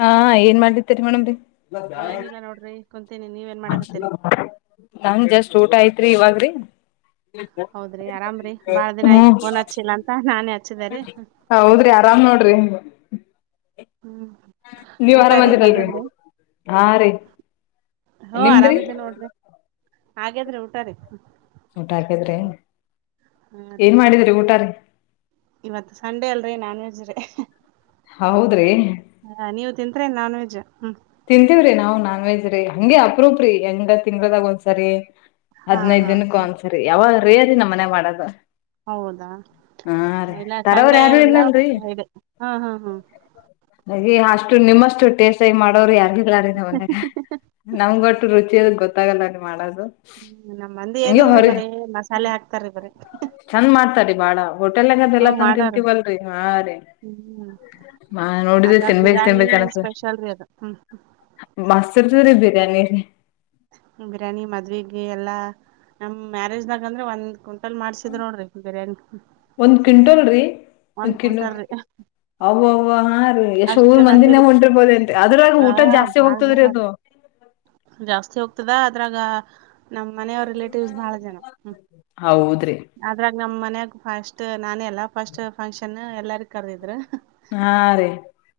ಹಾ ಏನ್ ಮಾಡ್ತ್ತರಿ ಮೇಡಮೀ. ಏನಿಲ್ಲ ನೋಡ್ರಿ ಕುಂತೇನಿ ನೀವ. ನಂಗ ಜಸ್ಟ್ ಊಟ ಐತ್ರಿ ಇವಾಗ್ರಿ. ಹೌದ್ರಿ ಆರಾಮ್ರಿ ಬಾಳ ದಿನ ಆಯ್ತ್ು ಹ್ಮ್ ಫೋನ್ ಹಚ್ಚಿಲ್ಲ ಅಂತ ನಾನೇ ಹಚ್ಚಿದಾರಿ. ಹ ಹೌದ್ರಿ ಆರಾಮ್ ನೋಡ್ರಿ ನೀ ಹ್ಮ್ ನೀವ್ ಊಟಾರಿ ಆರಾಮಂದಿರಲ್ರಿ ಹಾಗೇದ್ರಿ? ಹಾ ರೀ ಹೋ ನಿಮ್ದ್ರಿ ಆರಾಮಿದೆ ನೋಡ್ರಿ ಹಾಗಾದ್ರೆ ಊಟ ರೀ ಊಟ ಹಾಕಿದ್ರೆ ಹಾ ರೀ ಏನ್ ಮಾಡಿದ್ರಿ ಊಟಾರಿ ನಾನ್ ವಜ್ ರ ಹೌದ್ರಿ ನೀವು ತಿಂತತ್ರಿ ನಾನ್ ವಜ್ ತಿಂತೀವ್ರಿ ನಾವ್ ನಾನ್ ವೆಜ್ ರೀ ಹಂಗಗೆ ಅಪ್ರೂಪ್ರಿ ಹೆಂಗ ತಿಂಗಗಳದಾಗ ಒಂದ್ಸರಿ ಹಾ ಹದ್ನೈದ ಹಾ ದಿನಕ್ಕ ಹ್ಮ್ ಒಂದ್ಸರಿ ಯಾವ ರೀ ಅದ ನಮ್ಮ ಮನೆ ಮಾಡೋದು ಹೌದಾ ಹಾ ರೀ ಇಲ್ಲ ತರವ್ರ ಸಂಡೇ ಯಾರು ಎಲ್ಲ ಇಲ್ಲಲ್ರಿ ಇದೆ ಹ್ಮ್ ಹ್ಮ್ ಹ್ಮ್ ಹಾಗೆ ಅಷ್ಟ ನಿಮ್ಮಷ್ಟು ಟೇಸ್ ಮಾಡೋರು ಯಗಿಲ್ಲ ನಂದ ನಮ್ಗೊಟ್ಟು ರುಚಿ ಗೊತ್ತ ಗಲ್ಲ ಮಾಡದು. ಹ್ಮ್ ನಮ್ಮ ಮಂದಿ ಏನಿಲ್ರಿ ಬರೀ ಮಸಾಲೆ ಹಾಕ್ತಾರಿ ಬರರಿ. ಚಂದ್ ಮಾಡ್ತಾರಿೀ ಬಾಳ ಹೋಟೆಲ್ನಾಗ ಅದ ಹ್ಞೂ ಎಲ್ಲಾ ತಂದ ಮಾಡೋರ್ ತಿಂತೀವಲ್ರರಿ ಹಾ ರೀ. ಹ್ಮ್ ಹ ನೋಡಿದ್ರೆ ಅದ್ರಾಗ ತಿನ್ಬೇಕೇು ತಿನ್ಬೇಕ ಬಿರ್ಯಾನಿನೇ ಅನಸ ರೀ ಅದ್ ಹ್ಮ್. ಮಾಸ್ತರ್ದವ್ರೇ ಬೇ. [unintelligible] ಬಿರ್ಯಾನಿ ಮದ್ುವೆಗೆ ಎಲ್ಲಾ. ನಮ್ ಮ್ಯಾರೇಜ್ನಾಗ ಅಂದ್ರೆ ಒಂದ್ಂಟಲ್ ಮಾಡ್ಸಿದ್ರ ನೋಡ್ರಿ ಬಿರ್ಯಾನಿ. ಒಂದ್ ಕ್ವಿಂಟಲ್ ರೀ. ಒಂದ್ ಕುಂಟಲ್ ರಿ. ಅವ್ವ್ವ ಹಾ ರೀ ಎಷ್ಟ್ ಊರ್ ಮಂಜಿನೇ ಮಂದಿರಿ ಹೊಂಟಿರ್ಬೋದೇ ಅಂತೆ ಅದ್ರಾಗ ಆ ಊಟ ಜಾಸ್ತಿ ಬಾಳ ಹೋಗ್ತದ್ರೀ ಜನ ರೀ ಅದು. ಜಾಸ್ತಿ ಹೋಗ್ತದ ಅದ್ರಾಗ. ನಮ್ಮ್ ಮನೆಯವ ರಿಲೇಟಿವ್ಸ್ ಬಹಳ ಜನ ಹೌದ್ರಿ ಅದ್ರಾಗ ನಮ್ ಮನಾಗ. ಫಸ್ಟ್ ನಾನೇ ಎಲ್ಲಾ ಫಸ್ಟ್ ಫಂಕ್ಷನ್ ಎಲ್ಲಾರ ಕರ್ದಿದ್ರು. ಹಾ ರೀ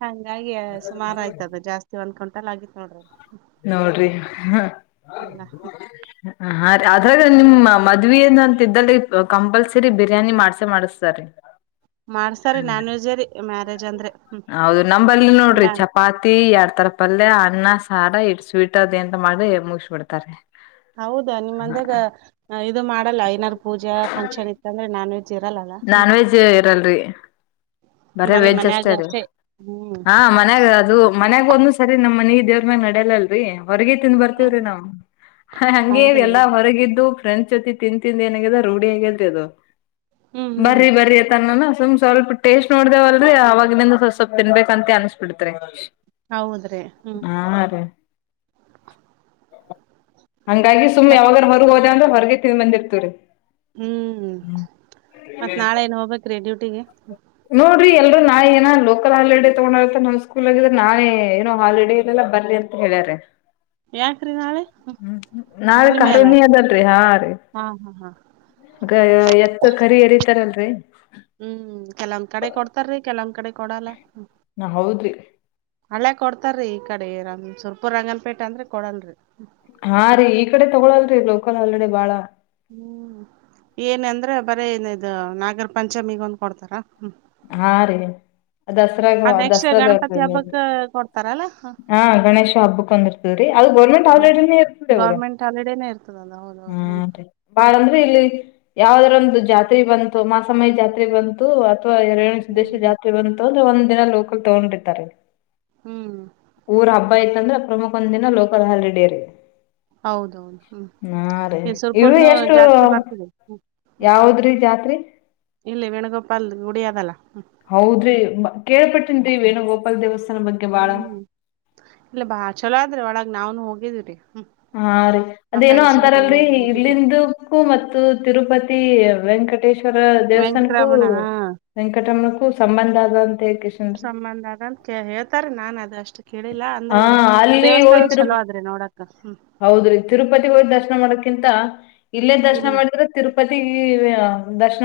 ಹಂಗಾಗಿ ಸುಮಾರು ಆಯ್ತದ ಜಾಸ್ತಿ ಒಂದ್ ಕುಂಟಲ್ ಆಗಿತ್ತು ನೋಡ್ರಿ. ನೋಡ್ರಿ ಎಲ್ಲ [unintelligible] ಅದ್ರಾಗ ನಿಮ್ ಮದ್ ಏನಂತ್ದಲ್ಲಿ ಕಂಪಲ್ಸರಿ ಬಿರಿಯಾನಿ ಮಾಡ್ಸ ಮಾಡಿಸತಾರಿ. ಮಾಡ್ಸಾರಿ ಹ್ಮ ನಾನ್ ವೆಜ್ಜೇ ರೀ ಮ್ಯಾರೇಜ್ ಅಂದ್ರೆ ಹ್ಮ್ ಹೌದು ನಂಬಲ್ಲಿ ಇಲ್ಲ ನೋಡ್ರಿ ಚಪಾತಿ ಯಾರ್. ಆ ತರ ಪಲ್ಯ ಅನ್ನ ಸಾರ ಇಟ್ ಸ್ವೀಟ್ ಅದ ಎಂತ ಮಾಡಿ ಮುಗಸಬಿಡ್ತಾರೆ. ಹೌದಾ ನಿಮ್ಂದಾಗ ಇದು ಮಾಡಲ್ಲ ಐನಾರ ಪೂಜಾ ಫಂಕ್ಷನ್ ಇತ್ತ ಅಂದ್ರೆ ನಾನ್ ವಜ್. ನಾನ್ ವೆಜ್ ಇರಲ್ರಿ. ಬರ ಬರೀ ವೆಜ್ಜ್ ಮನ್ಯಾಗ ಅಷ್ಟೇ ರೀ ಹ್ಮ್ ಹಾ ಮನ್ಯಾಗ ಅದು. ಮನ್ಯಾಗ ಒಂದ ಸರಿ ನಮ್ ಮನೆ ದೇವ್ರ ಮ್ಯ್ ನಡ್ಯಲಲ್ರರಿ. ಹೊರಗ ತಿಿಂದ ಬರ್ತವ್ರಿ ನಾವವು ಹಂಗಗೆ ಹೌದ್ರಿ ಎಲ್ಲಾ ಹೊರಗಿದ್ದು. ಫ್ರೆಂಚ್ ಜೊತಿ ತಿನ್ಂತಿಂದ ಏನಗದ ರೂಢಿಯಾಗಿೇಲ್ತದು ಹ್ಮ್ ಹ್ಮ್ ಬರ್ರಿ ಬರ್ರಿ ಅಂತಾನಾ. ಸುಮ್ ಸ್ವಲ್ಪ ಟೇಸ್ಟ್ ನೋ್ದೇವಲ್ರರಿ ಆವಾಗಿನಿಂದ ಸ್ ಸ್ವಪ್ ತಿನ್ಬೇಕ್ ಅಂತ ಅನ್ಸ್ಬಿಡ್ತ್ರರಿ. ಹೌದ್ರಿ ಹ್ಮ್ [unintelligible] ಹಂಗಾಗಿ ಸುಮ್ಮ್ ಮತ್ ಯಾವಾಗಾರ ಹರಗೆ ಹೋದಂದ್ರ ಹೊರಗೆ ತಿಿಂದ ಬಂದಿರ್ತವರಿ. ಹ್ಮ್ ಮತ್ತ್ ನಾಳೆ ಏನ್ ಹೋಗ್ಬೇಕ್ರಿ ಡ್ಯೂಟಿಗೆ. ನೋಡ್ರಿ ಎಲ್ರುೂ ನಾ ಏನ ಲೋಕಲ್ ಹಾಲಿಡೆ ತಗೊಂಡ ನಮ್ಮ್ ಸ್ಕೂಲ್ಗಿದ್ರೆ ನಾನೇ ಏನೋ ಹಾಲಿಡೇ ಇಲ್ಲಲ್ಲ. ಬಲಿ ಅಂತ ಹೇಳ್ಯಾರ. ಯಾಕ್ರಿ ನಾಳೆ ಹ್ಮ ನಾಳ ಹುಣ್ಣಿಮೆ ಅಲ್ಲ ಅರುಣಿ ಅದಲ್ರಿ ಹಾ ರೀ. ಹಾ ಹಾ ಹಾ ಎತ್ ಕರಿ ಎರಿತಾರಲ್ರಿ. ಹ್ಮ್ ಕೆಲವೊಂದ್ ಕಡೆ ಕೊಡ್ತಾರೀ ಕೆಲವಂದ್ ಕಡೆ ಕೊಡಲ್ಲ. ನಾ ಹೌದ್ರಿ ಹಳ್ಳೆ ಕೊಡ್ತಾರಿ. ಕಡೆ ರಂಗ ಸುರ್ಪುರ್ ರಂಗನಪೇಟೆ ಅಂದ್ರೆ ಕೊಡಲ್ರಿ. ಹಾ ರೀ ಈ ಕಡೆ ತಗೊಳಲ್ರರಿ ಲೋಕಲ್ ಆಲ್ರೆಡಿ ಬಾಳ. ಹ್ಮ್ ಏನ ಅಂದ್ರೆ ಬರೇ ನ್ದು ನಾಗರ ಪಂಚಮಿಗ ಒಂದ್ ಕೊಡ್ತಾರ. ಹಾ ರೀ ದಸರಾಗ ಅದ್ ನೆಕ್ಸ್ಟ್ ದಸರಾದ ಗಣಪತಿ ಹಬ್ಬಕ್ ಕೊಡ್ತಾರಲ್ಲ ಹ [unintelligible] ಗಣೇಶ ಹಬ್ಬಕ್ಕೆ ಒಂದಿರ್ತದೆ ಅದು ಗೌರ್ಮೆಂಟ್ ಹಾಲಿಡೇನೆ ಇರುತ್ತೆ ಅವಾಗ ಗೌರ್ಮೆಂಟ್ ಹಾಲಿಡೇನೆ ಇರ್ತದಲ್ಲ ಹಾ ಹೌದೌದು ರಿ ಬ ಇಲ್ಲಿ ಯಾವದ್ರ ಒಂದು ಜಾತ್ರೆ ಬಂತು ಮಾಸಮಯಿ ಜಾತ್ರೆ ಬಂತು. ಅವಾ ಎರ ಹ್ಮ್ ದೇಶದ ಹ್ಮ್ ಜಾತ್ರೆ ಬಂತು ಅ್ರೆ ಒಂದ್ಿನ ಲೋಕಲ್ ತಗೊಂಡಿರ್ತಾರೆ. ಹ್ಮ್. ಹ ಆಯತ ಅಂದ್ರೆ ಪ್ರಮುಖ ಒಂದ ದಿನ ಲೋಕಲ್ ಹಾಲಿಡೇ ರೀ ಹೌದೌದು ಹ್ಮ್ ನಾ ರೇ ಇಲ್ಲಿ ಇವರು ಸುರಪುರನು ಎಷ್ಟು. ಜಾತ್ರಿ ಬರ್ತದೆ ಯಾವದ್ರಿ ಜಾತ್ರಿ. ಇಲ್ಲ ವೇಣುಗೋಪಾಲ್ ಗುಡಿಿಯ ಅದಲ್ಲ. ಹೌದ್ರಿ ಕೇಳ್ಬಟ್ಟೇನ್ೀವೇಏನ ಗೋಪಾಲ್ ದೇವಸ್. ಹ್ಮ್ ಇಲ್ಲ ಬಾ ಚಲೋ ಆದ್ರೆ ಒಳಗ್ ನಾವನ್ ಹೋಗಿದೀ್ರರಿ. ಹಾ ರೀ ಅದೇನೋ ಅಂತಾರಲ್ರಿ ಅದು ಹೋಗಿದ್ದೆ ಇಲ್ಲಿಂದಕ್ಕೂ ಮತ್ತು ತಿರುಪತಿ ವೆಂಕ್ ವೆಂಕಟೇಶ್ವರ ದೇವಸ್ಥಾನಕು ವೆಂಕಟರಮಣ ಹಾ ವೆಂಕಟಮ್ಮನಕ್ಕೂ ಸಂಬಂಧ ಆದಂತೆ ಕಿಶನ್ ರಿ ಸಂಬಂಧ ಅದ ಅಂತ ಕೇ ಹೇಳ್ತಾರ ನಾನ್ ಅದ ಅಷ್ಟು ಕೇಳಿಲ್ಲ ಹ ಅಂದ್ರ ಅಲ್ಲಿ ದೇವಸ್ಥಾನ ಹೋಯ್ತ್ ತಿರುಪ ಚಲೋ ಆದ್ರಿ ನೋಡಾಕ ಹ್ಮ್ ಹೌದ್ರಿ ತಿರುಪತಿಗೆ ಹೋಗ್ ದರ್ಶನ ಮಾಡಕ್ ಕಿಂತ ಇಲ್ಲೇ ದರ್ಶನ ಇಲ್ಲಿ ಮಾಡಿದ್ರೆ ತಿರುಪತಿ ದರ್ಶ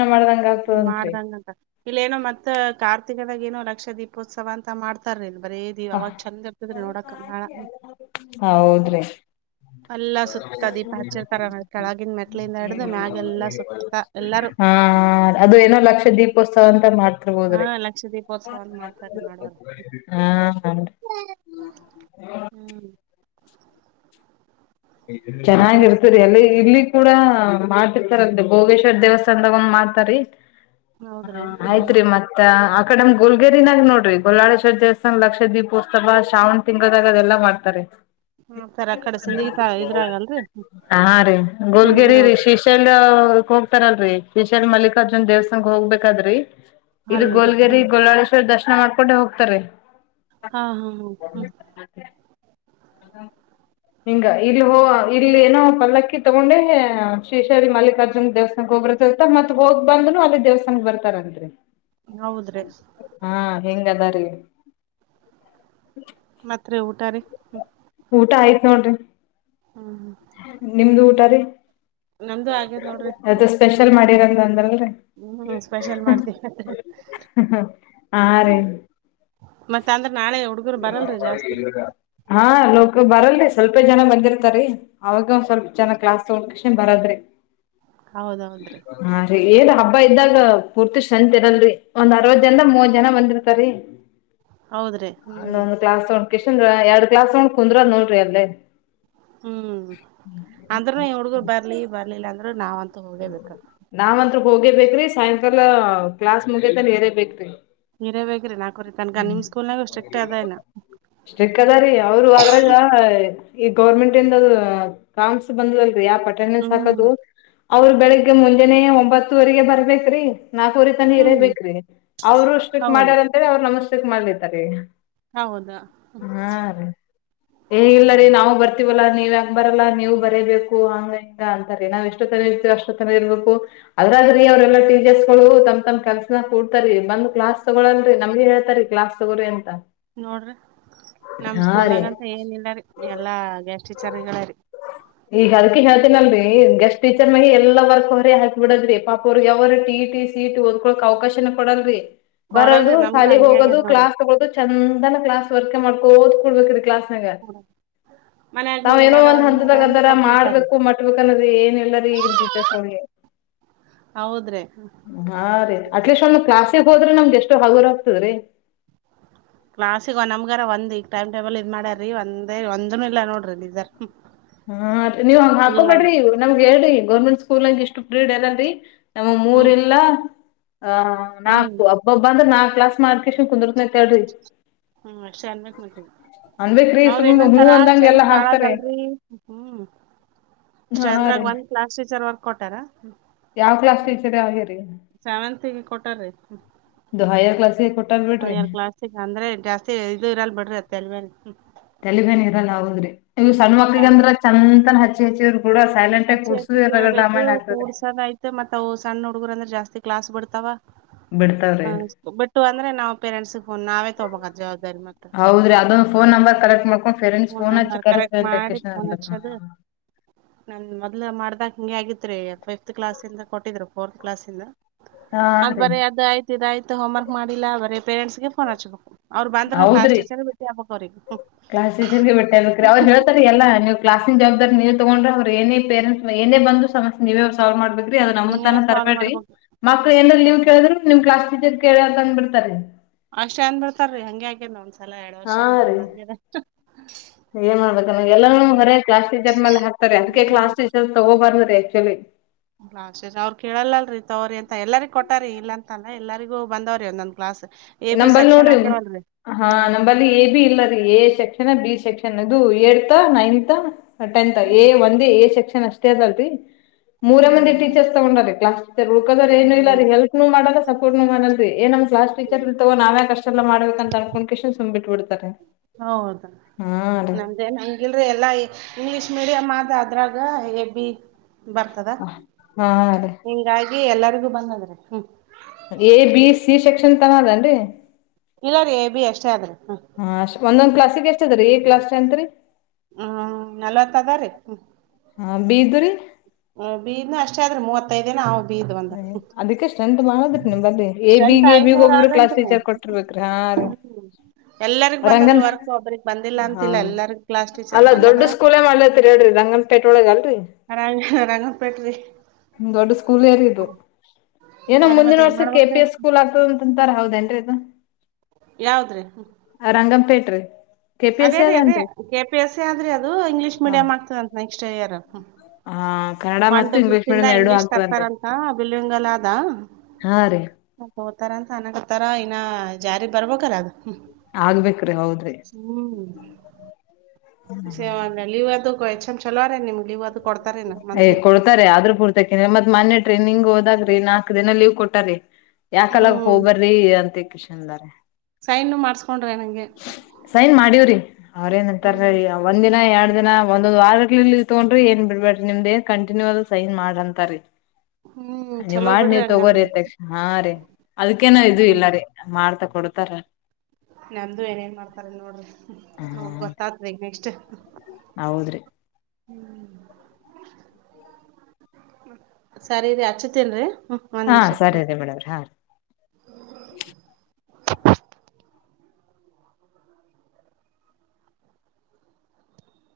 ಹ್ಮ ಮಾಡ್ದಂಗಂತ ಇಲ್ಲೇಏನೋ ಮತ್ತ ಕಾರ್ ಗಳೆಏನು ಲಕ್ಷ ದೀಪೋತ್ಸವ ಅಂತ ಮಾಡ್ತಾರ್ ರಿ ಹಾ ಹ್ಮ್ ಹೌದ್ರಿ ಎಲ್ಲಾ ಸುತ್ತ ದೀಪ ಹಚ್ಚಿರ್ತಾರ ಕೆಳಗಿನ್ ಮೆಟ್ಳಿಂದ ಹಿಡ್ದ್ ಮ್ಯಾಗೆ ಎಲ್ಲಾ ಸುತ್ತ ಎಲ್ಲಾರು ಹಾ ಹ ಅದು ಏನೋ ಲಕ್ಷ ದೀಪೋತ್ಸವ ಅಂತ ಮಾಡ್ ಹಾ ಡ್ಬೋದ್ರಿ ಲಕ್ಷ ದೀಪೋತ್ಸವ ಅಂತ ಮಾಡ್ತಾರ್ರಿ ಮಾಡೋರು [inaudible] ಹಾ ಹ್ಮ್ [inaudible] ಮತ್ರಿ ಚೆನ್ನಾಗಿರ್ತರಿ ಅಲ್ಲಿ ಇಲ್ಲಿ ಕೂಡ ಮಾಡ್ತಿರ್ತಾರ ಭೋಗೇಶ್ವರ್ ದೇವಸ್ಥಾನನ್ದಾಗ ಒಂದ್ ಮಾಡ್ತಾರಿ ಹ ಹೌದ್ರಿ ಹ್ಮ್ ಆಯ್ತ್ರಿ ಮತ್ತ ಅಕಡೆ ನಮ್ ಗೋಲ್ಗೇರಿಯಾಗ ನೋಡ್ರಿ ಗೋಲ್ಲಾಳೇಶ್ವರ ದೇವಸ್ಥಾನನ್ ಲಕ್ಷ ದೀಪೋತ್ಸವ ಶ್ರಾವಣ ತಿಂಗಳದಾಗ ಅದೆಲ್ಲ ಮಾಡ್ತಾರೆ ಮಾಡ್ತಾರ ಆಕಡೆ ಸಿಂದಗಿ ತಾ [inaudible] ಇದ್ರಾಗಲ್ರಿ ಹಾ ರೀ ಸಿಂದಗಿ ಗೋಲ್ಗಿರಿ ರೀ ರೋಡ್ ಶ್ರೀಶೈಲ್ ಹೋಗ್ತಾರೆ ರಿ ವಿಶಾಲ್ ಮಲ್ಲಿಕಾರ್ಜುನ್ ದೇವಸ್ಥಾನ್ ಹೋಗ್ಬೇಕಾದ್ರೀ ಇದು ಅಲ್ಲಿ ರೀ ಗೋಲ್ಗರಿ ಹ್ಮ್ ಗೋಲ್ಲಳೇಶ್ವರ್ ದರ್ಶ್ ಮಾಡ್ಕೊಂಡೆ ಹೋಗ್ತಾರೆ ಹಾ ಹಾ ಹ ಹ್ಮ ನಿಂಗ ಇಲ್ಲಿ ಹೋ ಇಲ್ಲಿ ಏನೋ ಪಲ್ಲಕ್ಕಿ ತಗೊಂಡೆ ಶೇಷರಿ ಮಲ್ಲಿಕಾರ್ಜುನ ದೇವಸ್ಥಾನಕ್ಕೆ ಹೋಗ್ ಬರಕಾಗತ್ ಮತ್ ಹೋಗ್ ಬಂದ್ನು ಅಲ್ಲಿ ದೇವಸ್ಥಾನಕ್ಕೆ ಬರ್ತಾರ್ ಅಂತ್ರಿ ಹೌದ್ರೀ ಹೆಂಗ್ ಅದ ರೀ ಮತ್ ರಿ ಊಟ ರೀ ಊಟ ಆಯ್ತ್ ನೋಡ್ರಿ ಹ್ಮ್ ನಿಮ್ದು ಊಟ ರೀ ನಮ್ದು ಆಗ್ಯದ ನೋಡ್ರಿ ಅದು ಸ್ಪೆಷಲ್ ಮಾಡಿರಂದ್ ಅಂದಲ್ರಿ ಹ್ಮ್ ಸ್ಪೆಷಲ್ ಮಾಡ್ತೀವಿ ಹಾ ರಿ ಮತ್ ಅಂದ್ [inaudible] ಹಾ ಲೋಕ ಬರಲ್ ರೀ ಸ್ವಲ್ಪ ಜನ ಬಂದಿರ್ತಾರಿ ಅವಾಗ ಸ್ವಲ್ಪ ಜನ ಕ್ಲಾಸ್ ತಗೊ ಕ್ಷಣ ಬರದ್ರಿ ಹೌದ್ ಹೌದ್ರಿ ಹಾ ರೀ ಏನ್ ಹಬ್ಬ ಇದ್ದಾಗ ಪೂರ್ತಿ ಸಂತ್ ಇರಲ್ರಿ ಒಂದ್ ಅರವತ್ ಜನ್ದಾಗ ಮೂವತ್ ಜನ ಬಂದಿರ್ ತರಿ ಹೌದ್ರಿ ಹ್ಮ್ ಕಶಂದ್ರ ಎರಡ್ ಕ್ಲಾಸ್ ನೋ ಕುಂದ್ರ ಅ ನೋಡ್ರಿ ಅಲ್ಲೇ ಹ್ಮ್ ಅಂದ್ರೂನು ಇ ಹುಡಗುರ ಬರ್ಲಿ ಬರ್ಲಿಲ್ಲ ಅಂದ್ರರು ನಾವ್ಂತ ತಲೇಬೇಕಾ ನಾವಂತ್ರು ಹೋಗೇಬೇಕ್ರಿ ಸಾಯಂಕಾಲ ಕ್ಲಾಸ್ ಮುಗತ ಹೇರೇ ಬೇಕ್ರಿ ನೀರೇ ಬೇಕ್ ರಿ ನಾಕುವರಿ ತನ್ಕ ನಿಮ್ ಸ್ಕೂಲ್ನಾಗ ಅಷ್ಟೆಕ್ ಅದಾಏನ ಸ್ಟಿಕ್ ಅದಾರಿ ಅವರು ಅದ್ರಾಗ ಈ ಗೌರ್ಮೆಂಟ್ ಇಂದ ಕಾಮ್ಸ್ ಬಂದದಲ್ರಿ ಯಾಪ ಅಟೆಂಡೆನ್ಸ್ ಹ್ಮ್ ಹಾಕದು ಅವ್ರು ಬೆಳಿಗ್ಗೆ ಮುಂಜಾನೇ ಒಂಬತ್ತುವರೆಗೆ ಬರ್ಬೇಕ್ರೀ ನಾಲ್ಕೂರಿತನೀ ಇರೇ ಹ್ಮ್ ಬೇಕ್ರಿ ಅವ್ರು ಸ್ಟ್ರಿಕ್ ಹೌದ ಮಾಡ್ಯಾರಂತೆಳಿ ಅವ್ರು ನಮ ಸ್ಟ್ರಿಕ್ ಮಾಡ್ಲತಾರಿ ಹೌದ ಹಾ ರೀ ಏ ಇಲ್ಲ ರೀ ನಾವು ಬರ್ತಿವಲ್ಲ ನೀವ ಯಾಕ್ ಬರಲ್ಲ ನೀವು ಬರೀಬೇಕು ಹಂಗ ಇಂಗ ಅಂತಾರೆ ನಾವ್ ಎಷ್ಟತ್ ಅಷ್ಟ ಇರ್ಬೇಕು ಅದ್ರ್ರೀ ಅವ್ರಲ್ಲಾ ಟೀಚರ್ಸ್ಗಳು ತಮ್ಮ್ ತಮ್ಮ್ ಕಲ್ಸನ ಕಡ್ತಾರೆ ಬಂದ ಕ್ಲಾಸ್ ತೊಗೋಳಲ್ರಿಮಗೆ ಹೇಳ್ತಾರಿ ಕ್ಲಾಸ್ ತಗೋಿ ಅಂತ ನೋಡ್ರಿ ನಮ್ ಹಾ ಸ್ಕೂಲ್ ರೀ ನಾಗಂತ ಏನ ಇಲ್ಲರಿ ಎಲ್ಲಾ ಗೆಸ್ಟ್ ಟೀಚರ್ಗಳರಿ ಮಿ ಎಲ್ಲ ವರ್ಕ್ ಅವರೇ ಹಲ್ಕ್ ಬಿಡದ್ರಿ ಪಾಪ ಅವರು ಯವ್ರ ಟಿ ಸಿ ಟಿ ಓದ್ಕೊಕ್ ಅವಕಾಶನ ಕೊಡಲ್ರರಿ ಬರೋದು ಕೊಡಲ್ರಿ ನಮ್ಗೂ ಶಾಲೆಗೆ ಹಂಗೆ ಹೋಗೋದು ಆಗ್ಯದ ನೋಡ್ರಿ ಕ್ಲಾಸ್ ತಗೋದು ಚಂದನ ಕ್ಲಾಸ್ ವರ್ಕ್ ಮಾಡ್ಕೋದ್ಕಡ್ಬೇಕ್ರ ಕ್ಲಾಸ್ ಹ್ಮ ಮನಾಗಲಿ ಏನಾರ ಒಲ್ಲ ದಾಗ ಅದಾರ ಮಾಡ್ಬೇಕು ಮಟ್ಬೇಕ ಅನ್ನದ ಏನ್ ಎಲ್ಲರ ಈಗೀತ ಸೋಳಗೆ ಹೌದ್ರೆ ಹಾ ರೀ ಅಟ್ಲೀಸ್ಟ್ ಒಂದು ಕ್ಲಾಸಿಗೆ ಹೋದ್ರೆ ನಮ್ಗೆ ಎಷ್ಟು ಹಗುರ ಆಗ್ತದ್ರೀ ಕ್ಲಾಾಸಿಗ ನಮ್ಗಾರ ಒಂದ್ ಈಗ ಟೈಮ್ ಟೇಬಲ್ ಇದ್ ಮಾಡ್ಯಾರೀ ಒಂದೇ ಒಂದನು ಇಲ್ಲ ನೋಡ್ರಿ ನಿರ್ ಹಾರಿ ನೀವ್ ಹಂಗ ಹಾಕೋಬೇಡ್ರಿ ನಮ್ಗೆ ಹೇಳ್ರಿ ಗೋರ್ಮೆಂಟ್ ಸ್ಕೂಲ್ಂಗ ಇಷ್ಟು ಫ್ರೀಡ್ ಅಲ್ಲಲ್ರರಿ ನಮ್ಮ ಹ್ಮ್ ಮೂರಿಲ್ಲ ಆ ಹ್ಮ್ ನಾಲ್ಕು ಹಬ್ಬಬ್ಬ ಅಂದ್ರೆ ನಾಲ್ಕು ಕ್ಲಾಸ್ ಮಾಡ್ಕೇಶನ್ ಕುಂದ್ರತ್ರಿ ಹ್ಮ್ ಅಷ್ಟನ್ಬೇಕಕ್ ಮತ ಅನ್ಬೇಕ್ರಿ ಅವ್ರ ಸುಮ್ ಹೂ ಏನಂತಾರ ಅಂದಂಗ ಎಲ್ಲಾ ಸೆಂತ್ ಹಾಕ್ತಾರೆ ಬಾಳದಲ್ರರಿ ಹ್ಮ್ ಅಷ್ಟ ಹಾ ಅಂದ್ರಾಗ ಬಂದ ಕ್ಲಾಸ್ ಟೀಚರ್ ವರ್ಕ್ ಕೊಟ್ಟಾರ ಯಾವ ಕ್ಲಾಸ್ ಟೀಚರ್ ಯ ಆೆ ಸೆವೆಂತ್ಗೆ ಕೊಟಾರೀ ಇದು ಹೈಯರ್ ಕ್ಲಾಸಿಗೆ ಕೊಟ್ಟಾರ ಬಿಡ್ರಿ ಹಾರ್ ಕ್ಲಾಸ್ ಅಂದ್ರೆ ಜಾಸ್ತಿ ಇ ಇರಲ್ ಬಿಡ್ರಿತ್ತ ಅಲ್ ಮೇಲೆ ತಲೆಬೇನ್ ಇರಲ್ಲದ್ರಿ ಇವ ಸಣ್ಣ ಮಕ್ಳಿಗೆಗ ಹ್ಮ್ ಅಂದ್ರ ಚಂದನ ಹಚ್ಚಿ ಹಚ್ಚಿ ಅಚ್ಚಿ ಅಚ್ಚಿ ಕೇಳ್ಬೇಕು ಆಗ್ತದೆ ಕೂರ್ಸದ ಆಯ್ತು ಮತ್ ಅವು ಸಣ್ಣ ಹುಡುಗರ್ ಅಂದ್ರೆ ಜಾಸ್ತಿ ಕ್ಲಾಸ್ ಬಿಡ್ತಾವ ಬಿಡ್ತಾವ್ರಿ ಹ ಬಿಟ್ಟು ಅಂದ್ರೆ ನಾವವು ಪೇರೆಂಟ್ಸಗ್ನ್ ನಾವೇ ತಗಬಬೇಕದ ಜವಾಬ್ದಾರಿ ಮತ್ತ ಅದು phone number correct phone number correct ಮಾಡಿ ಫೋನ್ ಹಚ್ಚದು ನನ್ ಮೊದ್ಲು ಮಾಡ್ದಕ್ ಹಂಗೆ ಆಗಿತ್ತು ರೀ ಫಿಫ್ತ್ ಕ್ಲಾಸಿಂದ ಕೊಟ್ಟಿದ್ರು ಫೋರ್ತ್ ಕ್ಲಾಸಿಂದ ಹಾ ಅದ್ ರೀ ಬರ ಅದು ಆಯ್ತು ಆಯ್ತು ಹೋಮ್ರ್ಕ್ ಮಾಡಿಲ್ಲಾ ಬರೇ ಪೇರೆಂಟ್ಸ್ ಫೋನ್ ಹಚ್ಬೇಕು ಅವ್ರು ಬಂದ್ರ ನ ಕ್ಲಾಸ್ ಹೌದ್ರಿ ಟೀಚರ್ ಬಿಟ್ಟಿ ಹಬ್ಬಕ್ ಅವ್ರಿಗೆ ರಿಗೆ ಬಿಟ್ಟೆ ಅ್ರ ಹೇಳ್ತಾರೆ ಎಲ್ಲ ನೀವು ಕ್ಲಾಸಿನ ಜವಾಬ್ದಾರಿ ನೀವ ತಗೊಂಡ್ರ ಅವ್ರರು ನೇ ಪೇರೆಂಟ್ಸ್ ನೇ ಬಂದು ಸಮಸ್ಯ ನೀವೇ ಅವ್ ಸಾವ ಮಾಡ್ಬೇಕು ರಿ ಅದ ನಮ್ಮ ನೀವೇ ತನ ಸಾಲ್ವ್ ತರಬೇಡ್ರ ಮಾಡ್ಬೇಕು ಮಕ್ಳ ಏನ ಲ ನೀವ್ ಕೇಳಿದ್ರರು ನಿಮ್ ಕ್ಲಾಸ್ ಟೀರ್ ಕೇಳ ಅಂದ್ ಬಿಿಡ್ತಾರೀ ಅಷ್ಟ್ ಏನ್ ಬಿಿಡ್ತಾರೀ ಹಂಗಗೆ ಆಗೇನ್ ಒಂದ್ಸಲ ಎರಡ್ ವರ್ಷ ಹಾ ರೀ ಅನ್ನ್ ಆಗ್ಯ ಏನ್ ಮಾಡ್ಬೇಕ ಎಲ್ಲರೂ ಹೊರ ಕ್ಲಾಸ್ ಟೀಚರ್ ಮೇಲೆ ಹಾತಾರೆ ಅದಕ್ಕೆ ಕ್ಲಾಸ್ ಟೀಚರ್ ತಗೋಬಾರ ಆಕ್ಚುಲಿ ಗ್ಲಾ ಅವ್ರರು ಕೇಳಲ್ಲಲ್ರರಿ ತವ್ರಿ ಅಂತ ಎಲ್ಲರಿ ಕೊಟ್ಟಾರಿ ಇಲ್ಲ ಅಂತಲ್ಲ ಎಲ್ಲರಿಗೂ ಬಂದವ್ರಿ ಒಂದೊಂದ ಗ್ಲಾಸ್ ನಂಬಲ್ಲಿ ನೋಡ್ರಿ ಹಾ ಹ್ಮ್ ನಂಬಲ್ಲಿಏ ಬಿ ಇಲ್ಲರೀಏ ಶಕ್ ಬಿ ಸೆಕ್ಷನ್ ಇದು ಏ ನೈತ್ ಟೆತ್ ಎ ಹ್ಮ್ ಒಂದೇ ಎ ಸೆಕ್ಷನ್ ನ್ ಅಷ್ಟೇ ಅದಲ್ರಿ ಮೂರ ಮಂದಿ ಹ್ಮ್ ಟೀಚರ್ಸ್ ತಗೊಂಡಾರೆ ಕ್ಲಾಸ್ಟರ್ ಹುಕೋ್ರ ಏನು ಇಲ್ಲ ಹ್ಮ್ ಹೆಲ್ಪ್ನುೂ ಮಾಡಲ್ಲ ಸಪೋರ್ಟ್ನು ಮಾಡಲ್ಲ ಏ ನಮ್ಲಾ ಟೀಚರ್ ಇ ತಗೋ ನಾವೇ ಅಷ್ಟ ಎಲ್ಲ ಮಾಡಬೇಕ ಅನ್ಕೊಂಡ ಕಷನ್ು್ ಬಿಟ್ಬ ಬಿಡ್ತಾರೆ ಹೌದಾ ನಮ್ದೇ ಹಂಗಿಲ್ರಿ ಎಲ್ಲಾ ಇಂಗ್ಲಿಷ್ ಮೀಡಿಯಂ ಆದ ಅದ್ರಾಗ ಎಬ ಬರ್ತದ ಹಾ ರೀ ಹ ಎಲ್ಲರಿಗು ಬಂದದ್ರೆ ಎ ಬಿ ಸಿ ಸೆಕ್ಷನ್ ತರದ ರರಿ ಇಲ್ಲ ರೀ ಎ ಬಿ ಅಷ್ಟೇ ಆದ್ರಿ ಹ್ಮ್ ಹಾ ಅಷ್ಟ ಒಂದೊಂದ್ ಕ್ಲಾಸ್ಿಗೆ ಎಷ್ಟದ್ರೀ ಈ ಕ್ಲಾಸ್ ಅತ್ರಿ ಹ್ಮ್ ನಲ್ವತ್ತದಾರ ಹ ಬೀದರಿ ಬೀನು ಅಷ್ಟೇ ಆದ್ರೆ ಮೂವತ್ತೈದೇಿನ ಹ್ಮ ಅದಕ್ಕೆಷ್ಟ ನ ಮಾಡದ್ರಿ ನೀಮ್ ಬ್ರಿ ಸ್ಟ್ರೆಂತ್ ಬೀಗ್ ಬೀಗ್ ಐದ್ನೂರ್ ಒಬ್ಬಬ್ರು ಕ್ಲಾಸ್ ಆಗಂತ್ರಿ ಟೀಚರ್ ಕೊಟ್ಟಿರ್ಬೇಕ್ರೀ ಹಾ ರೀ ಹ್ಮ್ ಎಲ್ಲರಿಗ್ ಬಂದದ್ರಿ ವರ್ಕ್ ಒಬ್ರಿಗ್ ಬಂದಿಲ್ಲ ಹ ಅಂತಿಲ್ಲ ಎಲ್ಲರಿಗ್ ಕ್ಲಾಸ್ ಟೀಚರ್ ಅಲ್ಲ ಬಂದದ ದೊಡ್ ಸ್ಕೂಲ್ ಮಾಡಲ ರಂಗನ್ ಪೇಟ ಒಳಾಗಲ್ ರರಿ ರಂಗ ರಂಗಪೇಟ ರ ದೊಡ್ ಸ್ಕೂಲ್ ಏರಿ ಏನೋ ಹಾ ರೀ ಮುಂದಿನ ಮತ್ತ್ ಏನ್ ವರ್ಷ ಮಾಡ್ಬೇಕ್ರಿ ಕೆಪಿ ಎಸ್ ಸ್ಕೂಲ್ ಆಗ್ತದ ಅಂತಂತಾರ ಹೌದೇಏನ್ರೀ ಇದು ಯಾವ್ದ್ರಿ ರಂಗಂಪೇಟ ರೀ ಕೆ ಪಿ ಎಸ್ ಅದೇ ಸಿ ರೀ ಅದೇ ಅದನ್ರಿ ಕೆ ಪಿ ಎಸ್ ಸಿ ಆದ್ರಿ ಅದು ಇಂಗ್ಲೀಷ್ ಹ ಮೀಡಿಯಂಆಗ್ತದಂತ ನೆಕ್ಸ್ಟ್ ಇಯರ್ ಹಾ ಕನ್ನಡ ಒನ್ ಮತ್ತು ಟು ಇಂಗ್ಲೀಷ್ ಫಿಫ್ತ್ ಇಂದ ಮೀಡಿಯಂ ಎರಡು ಇಂಗ್ಲೀಷ್ ಆಗ್ತದನ್ರಿ ತರ್ತಾರಂತ ಬಿಲ್ವಿಂಗಲ ಅದ ಹಾ ರೀ ಹತ್ತಾರ ಅಂತ ಅನಗತ್ತಾರ ಇನ್ನ ಜಾರಿ ಬರ್ಬೇಕಾರ ಅದು ಆಗ್ಬೇಕ್ರಿ ಹೌದ್ರಿ ಸೇವಂದ್ರ ನೀವ ಅದು ಹೆಚ್ಂ ಚಲೋರ ನಿಮಗೆ ಏ್ ಕೊಡ್ತಾರೆ ಆದ್ರೂ ಪೂರ್ತಾಕ ಮತ್ ಮೊನ್ೆ ಟ್ರೈನಿಂಗ್ ದಾಗ್ರಿ ನಾಲ್ಕ್ ದಿನ ಲೀವ್ ಕೊಟಾರರಿ ಯಾಕಲ್ಲಕ್ ಹ್ಮ್ ಹೋಗ್ಬರ್ರಿ ಅಂತ ಕಷ ಅನ್ಾರ ಮಾಡ್ಸಕೊಂಡ್ರ ನಂಗೆ ಸೈನ್ ಮಾಡೀವ್ರಿ ಹ್ಮ್ ಅವ್ರಏನ್ಂತಾರ ಒಂದಿನ ಎರಡ್ ನ ಒಂದೊಂದ್ ವಾರ ತೊಗೊಂಡ್ರಿ ಏನ್ ಬಿಡ್ಬೇಡ್ರಿ ನಿಮ್ದ್ ನ್ ಕಟಿನ್ಯೂ ಅ ಆದ್ ಸೈನ್ ಮಾಡ್ ಅಂತಾರರಿ ಹ್ಮ್ ನೀವ್ ಚೊಲೋ ಮಾಡಿ ಬಿಡ್ರಿ ನೀವ್ ಹಂಗಂದ್ರ ತಗೋರಿ್ರಿ ತಕ್ಷಣ ಹಾ ರೀ ಅದಕೇನಾವ ಇದು ಇಲ್ಲ ನಮ್ದು ರೀ ಮಾಡ್ತಕ್ಕ ಕೊಡ್ತಾರ ನಮ್ದು ಏನೇನ್ ಮಾಡ್ತಾರ ನೋಡ್ರಿ ನೋ ಹಾ ಗೊತ್ತಾದ ಈಗ ನೆಕ್ಸ್ಟ್ ಹೌದ್ರಿ ಹ್ಮ ಸರಿರಿ ಅಚ್ಚತೇನ್ರರಿ ಹಾ ಸರಿ ಅದೇ ಮೇಡವ್ರಿ ಹಾ ರ